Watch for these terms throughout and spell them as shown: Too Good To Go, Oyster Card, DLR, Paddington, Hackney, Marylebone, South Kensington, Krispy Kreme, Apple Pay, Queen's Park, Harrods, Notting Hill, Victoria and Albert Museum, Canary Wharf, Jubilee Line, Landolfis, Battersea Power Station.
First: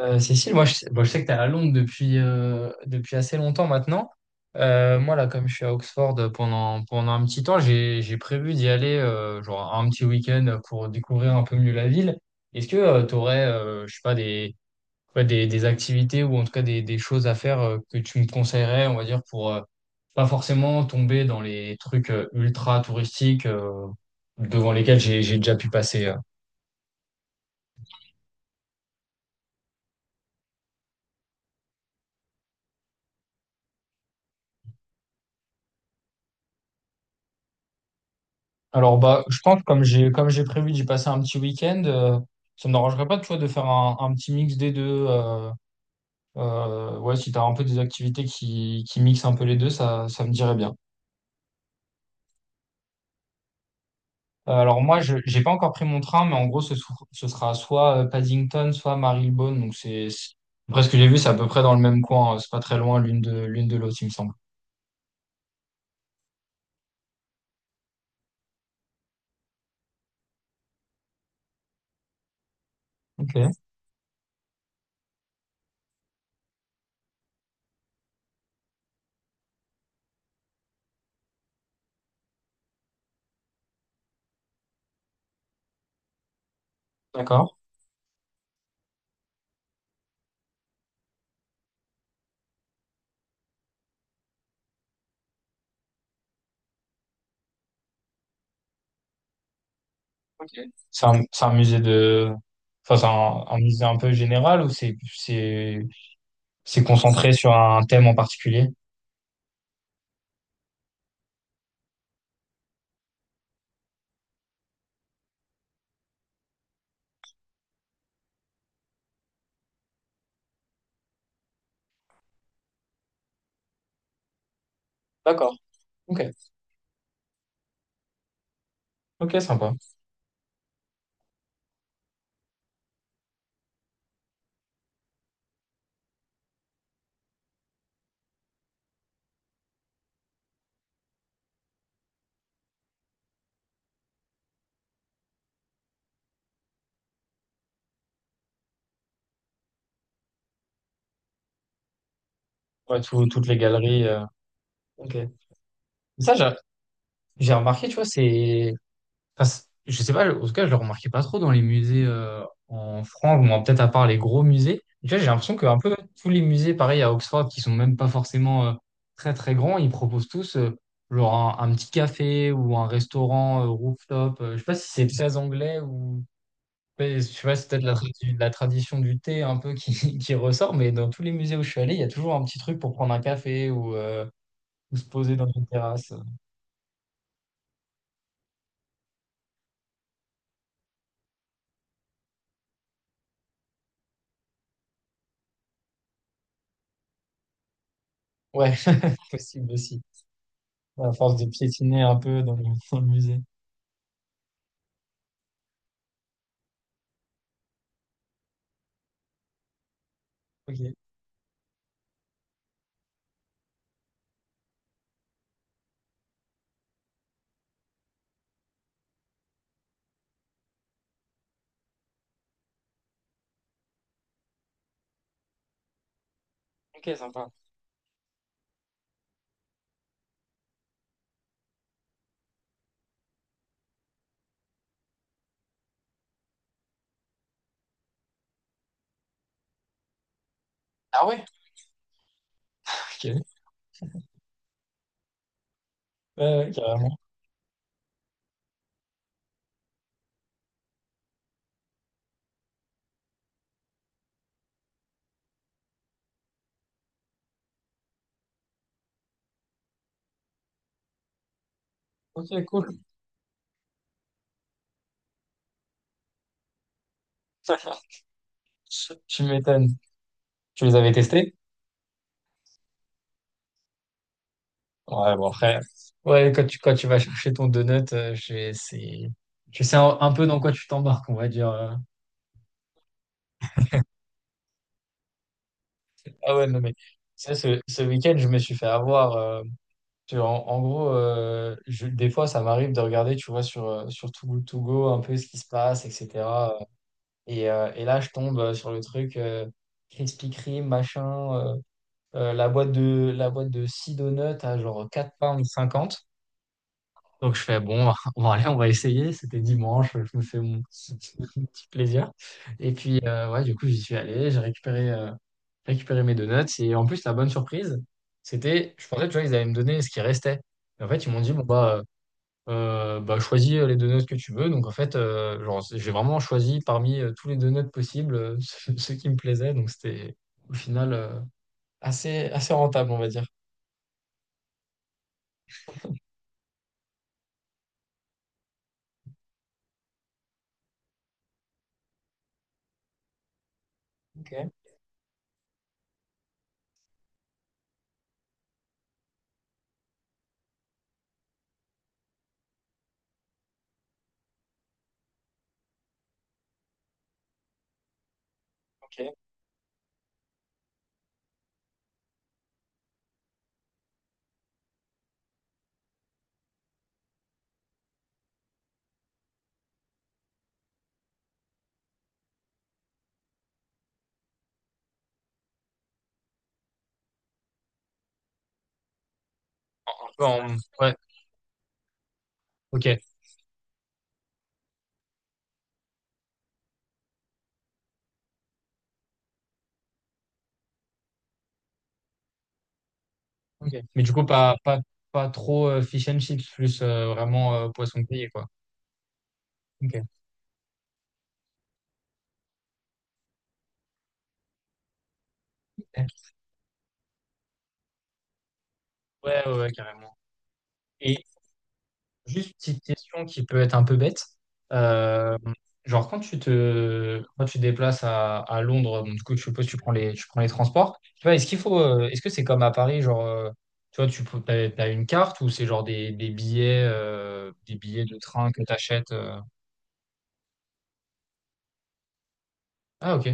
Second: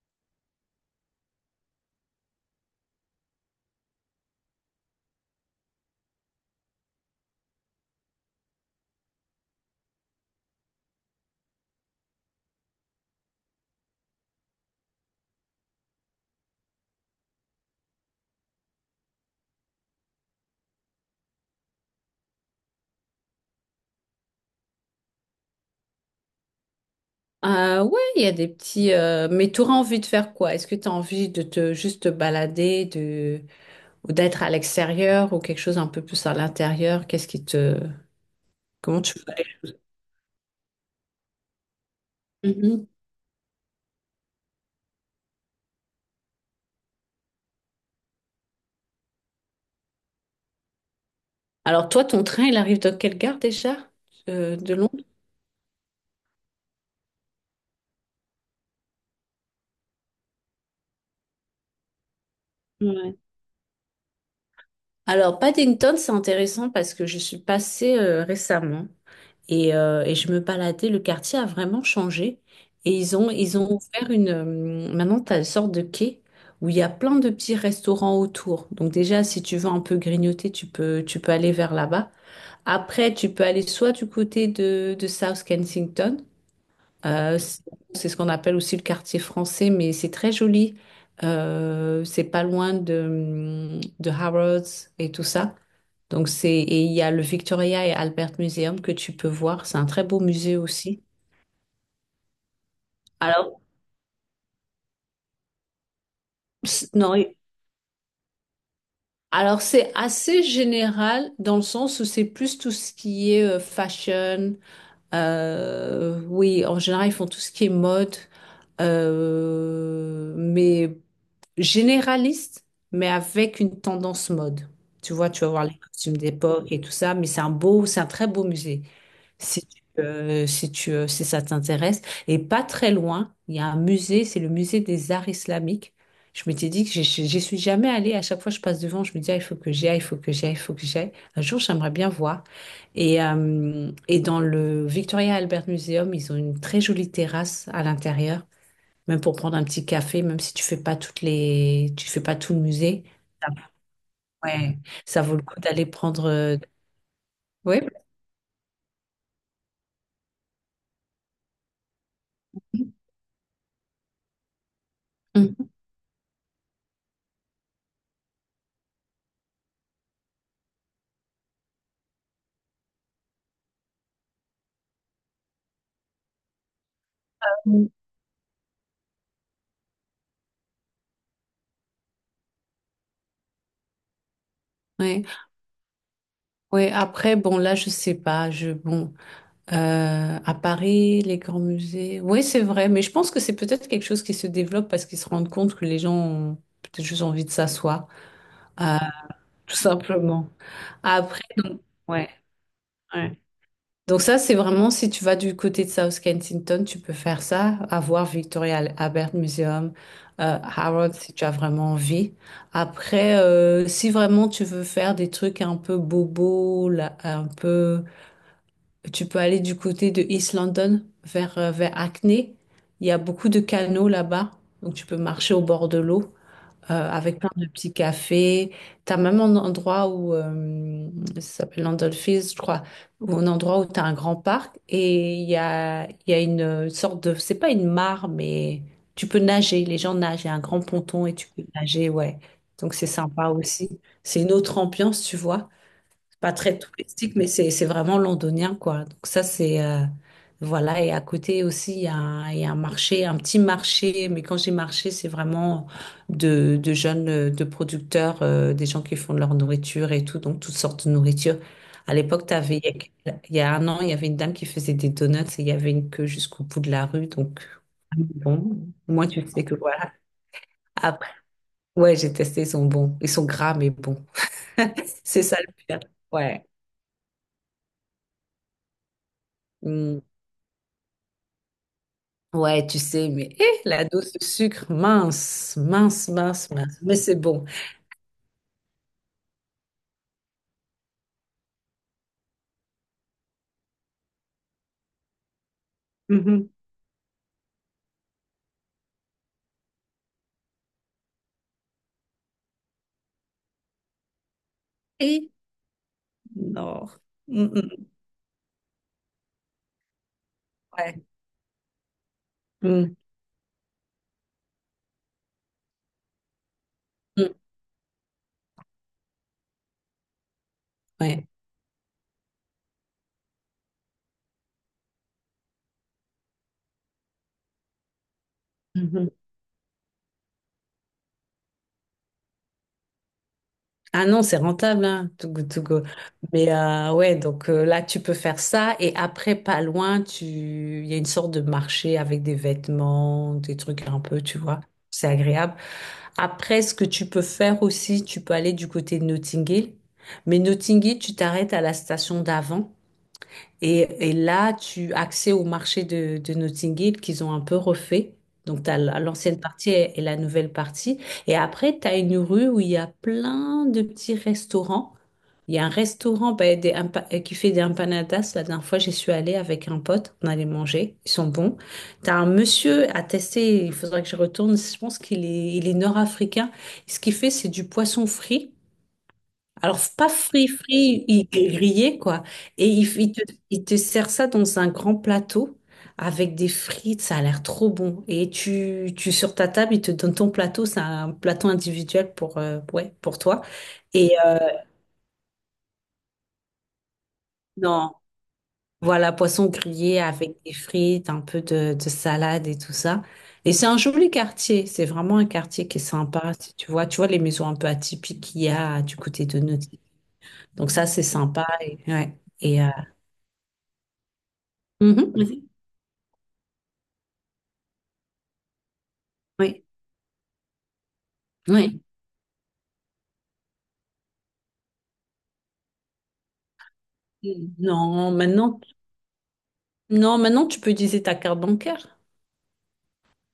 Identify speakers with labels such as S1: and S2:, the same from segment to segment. S1: Cécile, moi je, sais bon, je sais que tu es à Londres depuis assez longtemps maintenant. Moi, là, comme je suis à Oxford pendant un petit temps, j'ai prévu d'y aller genre un petit week-end pour découvrir un peu mieux la ville. Est-ce que tu aurais, je sais pas, ouais, des activités, ou en tout cas des choses à faire que tu me conseillerais, on va dire, pour pas forcément tomber dans les trucs ultra touristiques devant lesquels j'ai déjà pu passer?
S2: Ouais, il y a des petits. Mais tu auras envie de faire quoi? Est-ce que tu as envie de te juste te balader, de ou d'être à l'extérieur ou quelque chose un peu plus à l'intérieur? Qu'est-ce qui te.
S1: Alors
S2: Comment tu
S1: bah je
S2: ferais?
S1: pense, comme j'ai prévu d'y passer un petit week-end, ça ne
S2: Mhm.
S1: m'arrangerait pas, tu vois, de faire un petit mix des deux. Ouais, si tu as un peu des activités qui mixent un peu les deux, ça me dirait bien.
S2: Alors toi, ton train, il arrive dans quelle gare déjà? De
S1: Alors moi,
S2: Londres?
S1: je j'ai pas encore pris mon train, mais en gros, ce sera soit Paddington, soit Marylebone. Donc après ce que j'ai vu, c'est à peu près dans le même coin. C'est pas très loin
S2: Ouais.
S1: l'une de l'autre, il me semble.
S2: Alors Paddington, c'est intéressant parce que je suis passée récemment. Et je me baladais, le quartier a vraiment changé. Et
S1: Ok,
S2: ils ont ouvert une maintenant, tu as une sorte de quai où il y a plein de petits restaurants autour. Donc déjà, si tu veux un peu grignoter, tu peux aller vers là-bas. Après, tu peux aller soit du côté de South Kensington, euh,
S1: d'accord.
S2: c'est c'est ce qu'on appelle aussi le quartier français, mais c'est très joli. C'est pas loin de Harrods et tout ça. Donc c'est, et il y a le Victoria et Albert Museum que tu peux voir. C'est un très beau
S1: Ok.
S2: musée aussi.
S1: C'est un musée de... Enfin, c'est un
S2: Alors,
S1: musée un peu général, ou c'est
S2: c'est- non,
S1: concentré
S2: et-
S1: sur un thème en particulier?
S2: alors c'est assez général dans le sens où c'est plus tout ce qui est fashion. Oui, en général, ils font tout ce qui est mode. Mais généraliste, mais avec une tendance mode. Tu vois, tu vas
S1: D'accord.
S2: voir les costumes
S1: Ok.
S2: d'époque et tout ça, mais c'est un c'est un très beau musée.
S1: Ok, sympa.
S2: Si ça t'intéresse. Et pas très loin, il y a un musée, c'est le musée des arts islamiques. Je m'étais dit que j'y suis jamais allée. À chaque fois que je passe devant, je me dis, ah, il faut que j'y aille, il faut que j'y aille, il faut que j'y aille. Un jour, j'aimerais bien voir. Et dans le Victoria Albert Museum, ils ont une très jolie terrasse à l'intérieur. Même pour prendre un petit café, même si tu fais pas tu fais pas tout le
S1: Ouais,
S2: musée.
S1: toutes
S2: ça-
S1: les galeries.
S2: Ouais,
S1: Ok.
S2: ça vaut le coup d'aller prendre.
S1: Ça, j'a-
S2: euh,
S1: j'ai
S2: Ouais.
S1: remarqué, tu vois. C'est. Enfin, je sais pas, en tout cas, je le remarquais pas trop dans les musées en France, ou moins peut-être, à part les gros musées. Tu vois, j'ai l'impression que
S2: Mhm.
S1: un peu tous les musées, pareil à Oxford, qui sont même pas forcément très très grands, ils proposent tous genre un petit café ou un restaurant rooftop. Je sais pas si c'est très anglais, ou mais je sais c'est peut-être la, la tradition du thé un peu qui, qui ressort, mais dans tous les musées où je suis allé, il y a toujours un petit truc pour prendre un café, ou se
S2: Ouais,
S1: poser dans une terrasse.
S2: ouais. Après, je sais pas. À Paris, les grands musées. Oui, c'est vrai, mais je pense que c'est peut-être quelque chose qui se développe parce qu'ils se rendent compte que les gens ont peut-être juste envie de s'asseoir,
S1: Ouais,
S2: euh,
S1: possible
S2: tout
S1: aussi.
S2: simplement.
S1: À force
S2: Après,
S1: de
S2: donc,
S1: piétiner un
S2: ouais,
S1: peu dans le
S2: ouais.
S1: musée.
S2: Donc ça, c'est vraiment, si tu vas du côté de South Kensington, tu peux faire ça, avoir Victoria Albert Museum,
S1: Ok,
S2: Harrods, si tu as vraiment envie. Si vraiment tu veux faire des trucs un peu bobo, tu peux aller du côté de East London, vers Hackney. Il y a beaucoup de canaux là-bas, donc tu peux marcher au bord de l'eau
S1: ok,
S2: avec plein
S1: sympa.
S2: de petits cafés. Tu as même un endroit où, ça s'appelle Landolfis, je crois, où un endroit où tu as un grand parc et il y a une sorte de, c'est pas une mare, mais tu peux nager, les gens nagent, il y a un grand ponton
S1: Ah
S2: et
S1: ouais?
S2: tu peux nager, ouais. Donc c'est
S1: Ok, ouais,
S2: sympa aussi. C'est une autre ambiance, tu vois pas
S1: ouais,
S2: très
S1: carrément.
S2: touristique, mais c'est vraiment londonien, quoi. Voilà, et à côté aussi, il y a un marché, un petit marché, mais quand j'ai marché, c'est vraiment de jeunes, de producteurs, des gens qui font de leur nourriture et tout, donc toutes sortes de nourriture. À
S1: Ok,
S2: l'époque,
S1: cool.
S2: il y a un an, il y avait une dame qui faisait des donuts et il y avait une queue jusqu'au bout de la rue, donc bon, moi,
S1: Tu
S2: tu sais que
S1: m'étonnes.
S2: voilà.
S1: Tu les avais
S2: Après,
S1: testés?
S2: ouais, j'ai testé, ils sont bons. Ils sont gras, mais bons.
S1: Ouais,
S2: C'est
S1: bon,
S2: ça le
S1: après.
S2: pire.
S1: Ouais,
S2: Ouais.
S1: quand tu vas chercher ton donut, tu sais un,
S2: Mm.
S1: un peu dans quoi tu t'embarques, on va dire.
S2: Ouais, tu sais, mais eh, la dose de sucre, mince, mince,
S1: Ah ouais,
S2: mince,
S1: non, mais
S2: mince. Mais c'est
S1: ça,
S2: bon.
S1: ce, ce week-end, je me suis fait avoir. Tu vois, en gros, des fois, ça m'arrive de regarder, tu vois, sur Too Good To Go, un peu ce qui se passe,
S2: Mhm.
S1: etc. Et là, je tombe sur le truc Krispy Kreme, machin, la boîte de six donuts à genre 4
S2: Et
S1: pounds cinquante,
S2: non.
S1: donc je
S2: Mm,
S1: fais
S2: mm,
S1: bon, bon allez, on va essayer. C'était dimanche, je me fais mon petit,
S2: ouais.
S1: mon petit plaisir. Et
S2: Mm,
S1: puis ouais, du coup j'y suis allé, j'ai récupéré mes donuts. Et en plus, la bonne
S2: mm,
S1: surprise, c'était, je pensais, tu vois, ils allaient me donner ce qui restait. Et en fait ils m'ont
S2: ouais.
S1: dit bon, bah choisis les donuts que tu veux. Donc en fait genre j'ai vraiment choisi parmi tous les donuts possibles ceux
S2: Mhm.
S1: qui me plaisaient. Donc c'était au final assez rentable, on va dire.
S2: Ah non, c'est rentable, hein, to go, to go. Là, tu peux faire ça. Et après, pas loin, tu... il y a une sorte de marché avec des vêtements, des trucs un peu, tu
S1: Ok,
S2: vois. C'est agréable. Après, ce que tu peux faire aussi, tu peux aller du côté de Notting Hill. Mais Notting Hill, tu t'arrêtes à la station d'avant. Et là, tu as accès au marché de Notting Hill qu'ils ont un peu refait. Donc, tu as
S1: ok.
S2: l'ancienne partie et la nouvelle partie. Et après, tu as une rue où il y a plein de petits restaurants. Il y a un restaurant ben, qui fait des empanadas. La dernière fois, j'y suis allée avec un pote. On allait manger. Ils sont bons. Tu as un monsieur à tester. Il faudrait que je retourne. Je pense il est nord-africain. Ce qu'il fait, c'est du poisson frit. Alors, c'est pas frit,
S1: Ouais,
S2: frit, il est grillé, quoi. Et il,
S1: ok.
S2: il te, il te sert ça dans un grand plateau avec des frites, ça a l'air trop bon. Et sur ta table, il te donne ton plateau, c'est un plateau individuel pour, ouais, pour toi.
S1: Ok. Mais du
S2: Et
S1: coup, pas trop fish and chips, plus vraiment
S2: non,
S1: poisson grillé, quoi.
S2: Voilà, poisson grillé
S1: Ok.
S2: avec des frites, un peu de salade et tout ça. Et c'est un joli quartier, c'est vraiment un quartier qui est sympa, si tu vois. Tu vois les maisons un peu atypiques qu'il y a du côté de
S1: Ouais, ouais, ouais,
S2: Nautique.
S1: carrément.
S2: Donc ça, c'est
S1: Et
S2: sympa.
S1: juste une petite question, qui peut être un peu bête.
S2: Mhm.
S1: Euh, genre, quand tu te déplaces à Londres, bon, du coup, je
S2: Oui,
S1: suppose que tu prends les, transports. Tu vois,
S2: oui.
S1: est-ce que c'est comme à Paris, genre, tu vois, t'as une carte, ou c'est genre des billets
S2: Non,
S1: de train
S2: maintenant,
S1: que tu achètes?
S2: non, maintenant tu peux utiliser ta carte bancaire.
S1: Ah, ok.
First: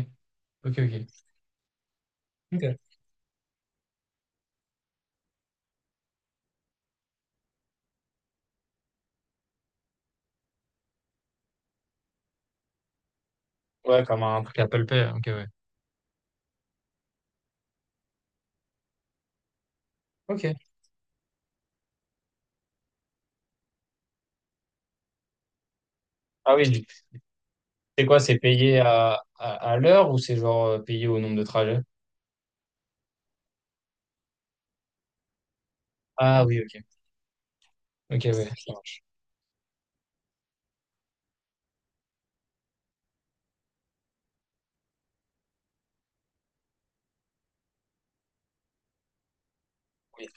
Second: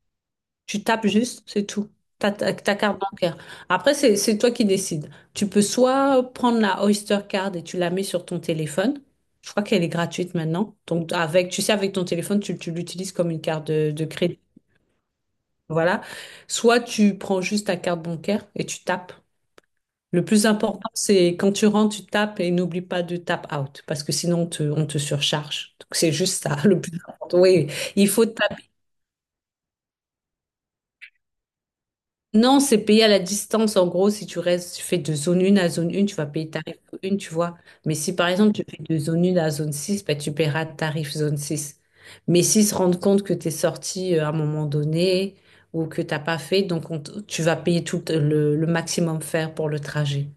S1: Ok,
S2: Tu tapes
S1: ok.
S2: juste, c'est tout. Ta
S1: Ok.
S2: carte bancaire. Après, c'est toi qui décides. Tu peux soit prendre la Oyster Card et tu la mets sur ton téléphone. Je crois qu'elle est gratuite maintenant. Donc, avec, tu sais, avec ton téléphone, tu l'utilises comme une carte
S1: Ouais,
S2: de
S1: comme
S2: crédit.
S1: un truc Apple Pay. Ok, ouais.
S2: Voilà. Soit tu prends juste ta carte bancaire et tu tapes. Le
S1: Ok.
S2: plus important, c'est quand tu rentres, tu tapes et n'oublie pas de tap out parce que sinon on te surcharge. Donc c'est juste
S1: Ah
S2: ça, le
S1: oui,
S2: plus important. Oui,
S1: c'est
S2: il
S1: quoi?
S2: faut
S1: C'est
S2: taper.
S1: payé à l'heure, ou c'est genre payé au nombre de trajets?
S2: Non, c'est payer à la distance. En gros, si tu restes, tu fais de zone 1 à zone 1, tu vas
S1: Ah
S2: payer
S1: oui,
S2: tarif
S1: ok.
S2: 1, tu vois. Mais si
S1: Ok,
S2: par
S1: ouais,
S2: exemple tu
S1: ça
S2: fais de
S1: marche.
S2: zone 1 à zone 6 ben, tu paieras tarif zone six. Mais s'ils se rendent compte que tu es sorti à un moment donné ou que tu n'as pas fait, donc tu vas payer tout le maximum faire pour le
S1: Oui,
S2: trajet.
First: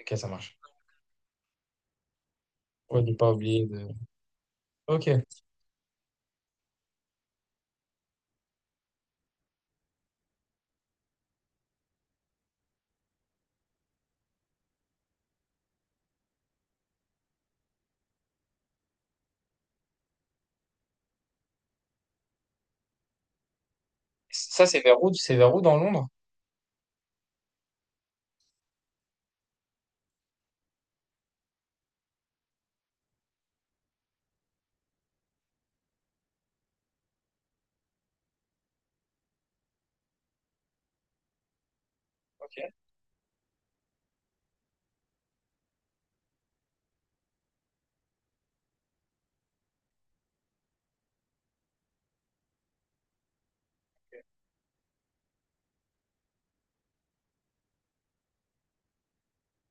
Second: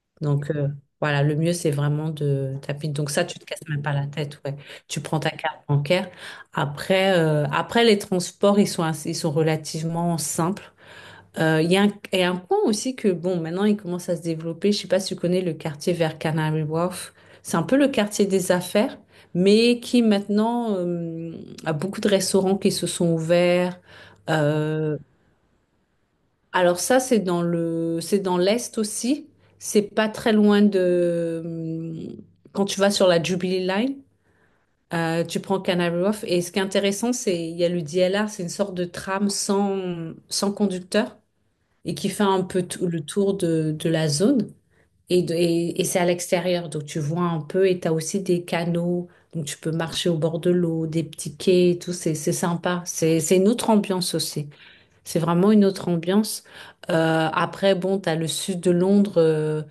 S1: ok, ça
S2: Donc
S1: marche.
S2: euh, voilà, le mieux c'est vraiment de taper.
S1: Ouais,
S2: Donc
S1: de
S2: ça,
S1: pas
S2: tu te
S1: oublier
S2: casses
S1: de...
S2: même pas la tête, ouais. Tu prends
S1: Ok.
S2: ta carte bancaire. Après les transports, ils sont relativement simples. Il y a un, et un point aussi que bon, maintenant il commence à se développer. Je sais pas si tu connais le quartier vers Canary Wharf. C'est un peu le quartier des affaires, mais qui maintenant a beaucoup de restaurants qui se sont ouverts.
S1: Ça, c'est
S2: Euh,
S1: vers où? C'est vers où dans Londres?
S2: alors ça, c'est dans le, c'est dans l'Est aussi. C'est pas très loin de... Quand tu vas sur la Jubilee Line, tu prends Canary Wharf. Et ce qui est intéressant, c'est il y a le DLR, c'est une sorte de tram sans conducteur et qui fait un
S1: Ok.
S2: peu tout le tour de la zone. Et c'est à l'extérieur, donc tu vois un peu. Et tu as aussi des canaux, donc tu peux marcher au bord de l'eau, des petits quais, et tout. C'est sympa. C'est une autre ambiance aussi. C'est vraiment une autre ambiance. T'as le sud de Londres,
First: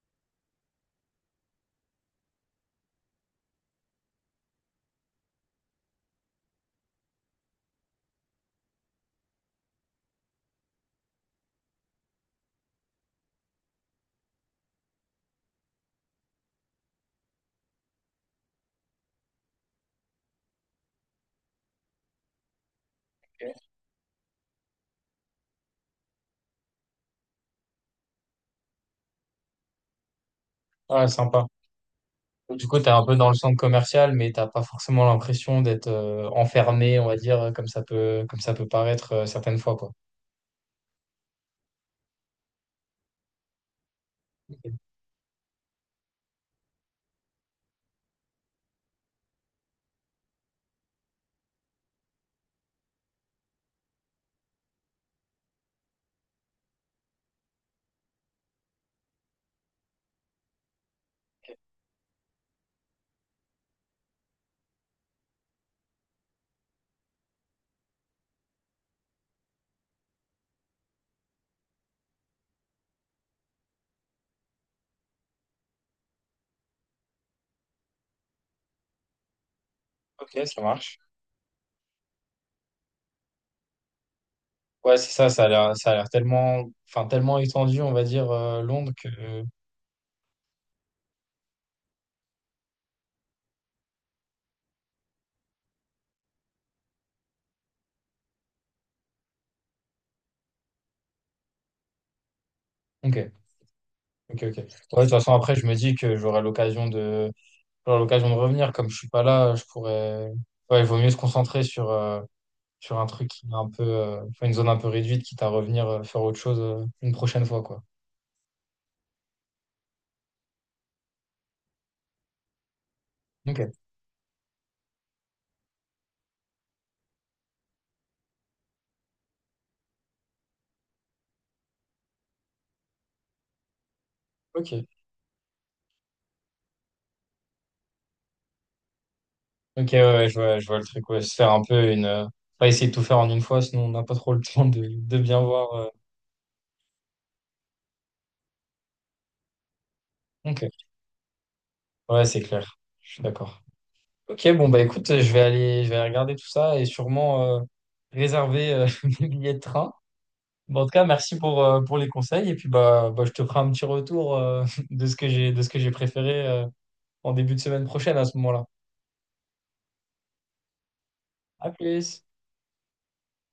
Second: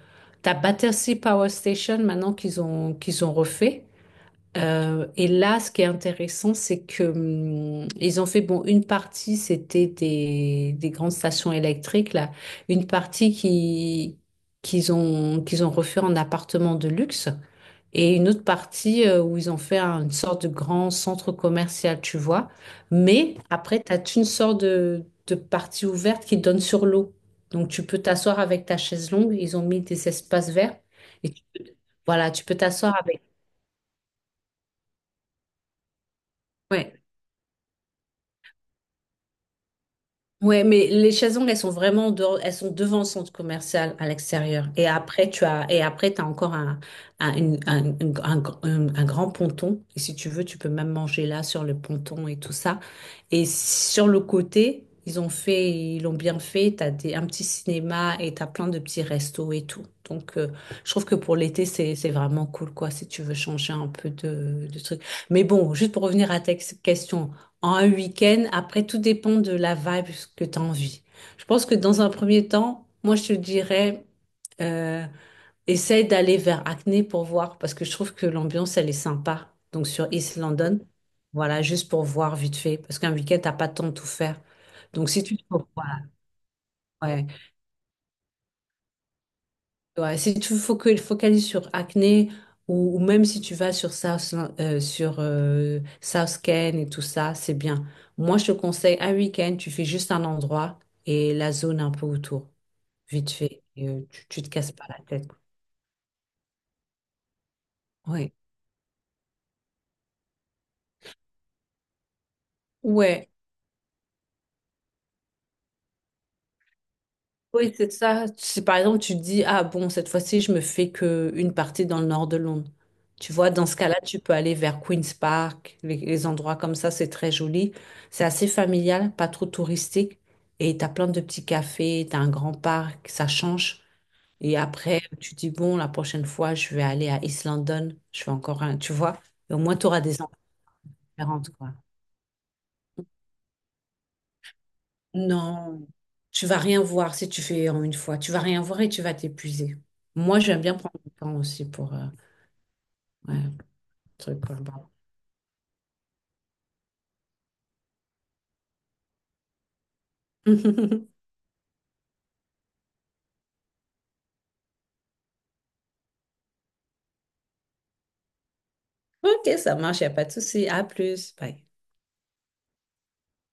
S2: t'as Battersea Power Station maintenant qu'ils ont refait. Et là, ce qui est intéressant, c'est que ils ont fait bon une partie, c'était des grandes stations électriques là, une partie qui qu'ils ont refait en appartements de luxe et une autre partie où ils ont fait une sorte de grand centre commercial, tu vois. Mais
S1: Ok.
S2: après, tu as une sorte de partie ouverte qui donne sur l'eau. Donc, tu peux t'asseoir avec ta chaise longue. Ils ont mis des espaces verts.
S1: Ah,
S2: Et tu
S1: sympa.
S2: peux- voilà, tu peux
S1: Du coup, t'es
S2: t'asseoir
S1: un peu
S2: avec.
S1: dans le centre commercial, mais t'as pas forcément l'impression d'être enfermé,
S2: Ouais.
S1: on va dire, comme ça peut paraître certaines fois, quoi.
S2: Ouais, mais les chaises longues, elles sont vraiment dehors- elles sont devant le centre commercial à
S1: Ok.
S2: l'extérieur. Et après, t'as encore un, une- un, une- un gr- un grand ponton. Et si tu veux, tu peux même manger là sur le ponton et tout ça. Et sur le côté, ils l'ont bien fait. Un petit cinéma et t'as plein de petits restos et tout. Donc, euh, je trouve que pour l'été, c'est vraiment cool, quoi, si tu veux changer un peu de truc. Mais bon, juste pour revenir à ta question en un week-end. Après, tout dépend de la vibe que tu as envie. Je pense que dans un premier temps, moi, je te dirais, euh, essaye d'aller vers Acne pour voir, parce que je trouve que l'ambiance, elle est sympa. Donc, sur East
S1: Ok, ça
S2: London,
S1: marche.
S2: voilà, juste pour voir vite fait, parce qu'un week-end, t'as pas le temps de tout faire.
S1: Ouais,
S2: Donc,
S1: c'est
S2: si
S1: ça,
S2: tu
S1: ça a
S2: trouves,
S1: l'air, ça a
S2: voilà,
S1: l'air tellement, enfin,
S2: ouais.
S1: tellement étendu, on va dire, Londres, que...
S2: Ouais, si tu focalises sur acné ou même si tu vas sur South Ken et tout ça, c'est bien. Moi, je te conseille un week-end, tu fais juste un endroit et la zone un peu autour,
S1: Ok.
S2: vite fait. Et tu
S1: Ok,
S2: te
S1: ok. Ouais,
S2: casses pas la
S1: de toute
S2: tête.
S1: façon, après, je me dis que j'aurai l'occasion de, j'aurai l'occasion
S2: Oui.
S1: de revenir. Comme je suis pas là, je pourrais. Ouais, il vaut mieux se concentrer sur un truc
S2: Ouais,
S1: qui est un peu, enfin, une zone un peu réduite, quitte à revenir faire autre chose une prochaine fois,
S2: Oui,
S1: quoi.
S2: c'est ça. Si par exemple tu te dis, ah bon, cette fois-ci, je me fais que une partie dans le nord de Londres. Tu vois,
S1: Ok,
S2: dans ce cas-là, tu peux aller vers Queen's Park, les endroits comme ça, c'est très joli. C'est assez familial, pas trop touristique. Et t'as plein de petits cafés, t'as un grand parc, ça change. Et
S1: ok.
S2: après, tu dis, bon, la prochaine fois, je vais aller à East London. Je fais encore un, tu vois. Et au moins, tu
S1: Ok,
S2: auras
S1: ouais,
S2: des
S1: ouais,
S2: envies
S1: je vois le truc. Ouais, se
S2: différentes,
S1: faire un
S2: quoi.
S1: peu pas essayer de tout faire en une fois, sinon on n'a pas trop le temps de bien voir.
S2: Non, tu vas rien voir si tu fais en une fois. Tu vas rien voir et tu vas t'épuiser. Moi, j'aime
S1: Ok.
S2: bien prendre le temps aussi pour
S1: Ouais, c'est clair. Je suis
S2: ouais,
S1: d'accord.
S2: truc.
S1: Ok,
S2: Quoi.
S1: bon, bah
S2: Bon.
S1: écoute, je vais aller regarder tout ça, et sûrement réserver mes billets de train. Bon, en tout cas, merci pour les conseils. Et puis, bah, je te ferai un petit retour de ce que j'ai préféré en début de semaine prochaine, à ce moment-là.
S2: Ok, ça marche, il a pas de souci. À plus. Bye.
S1: À plus!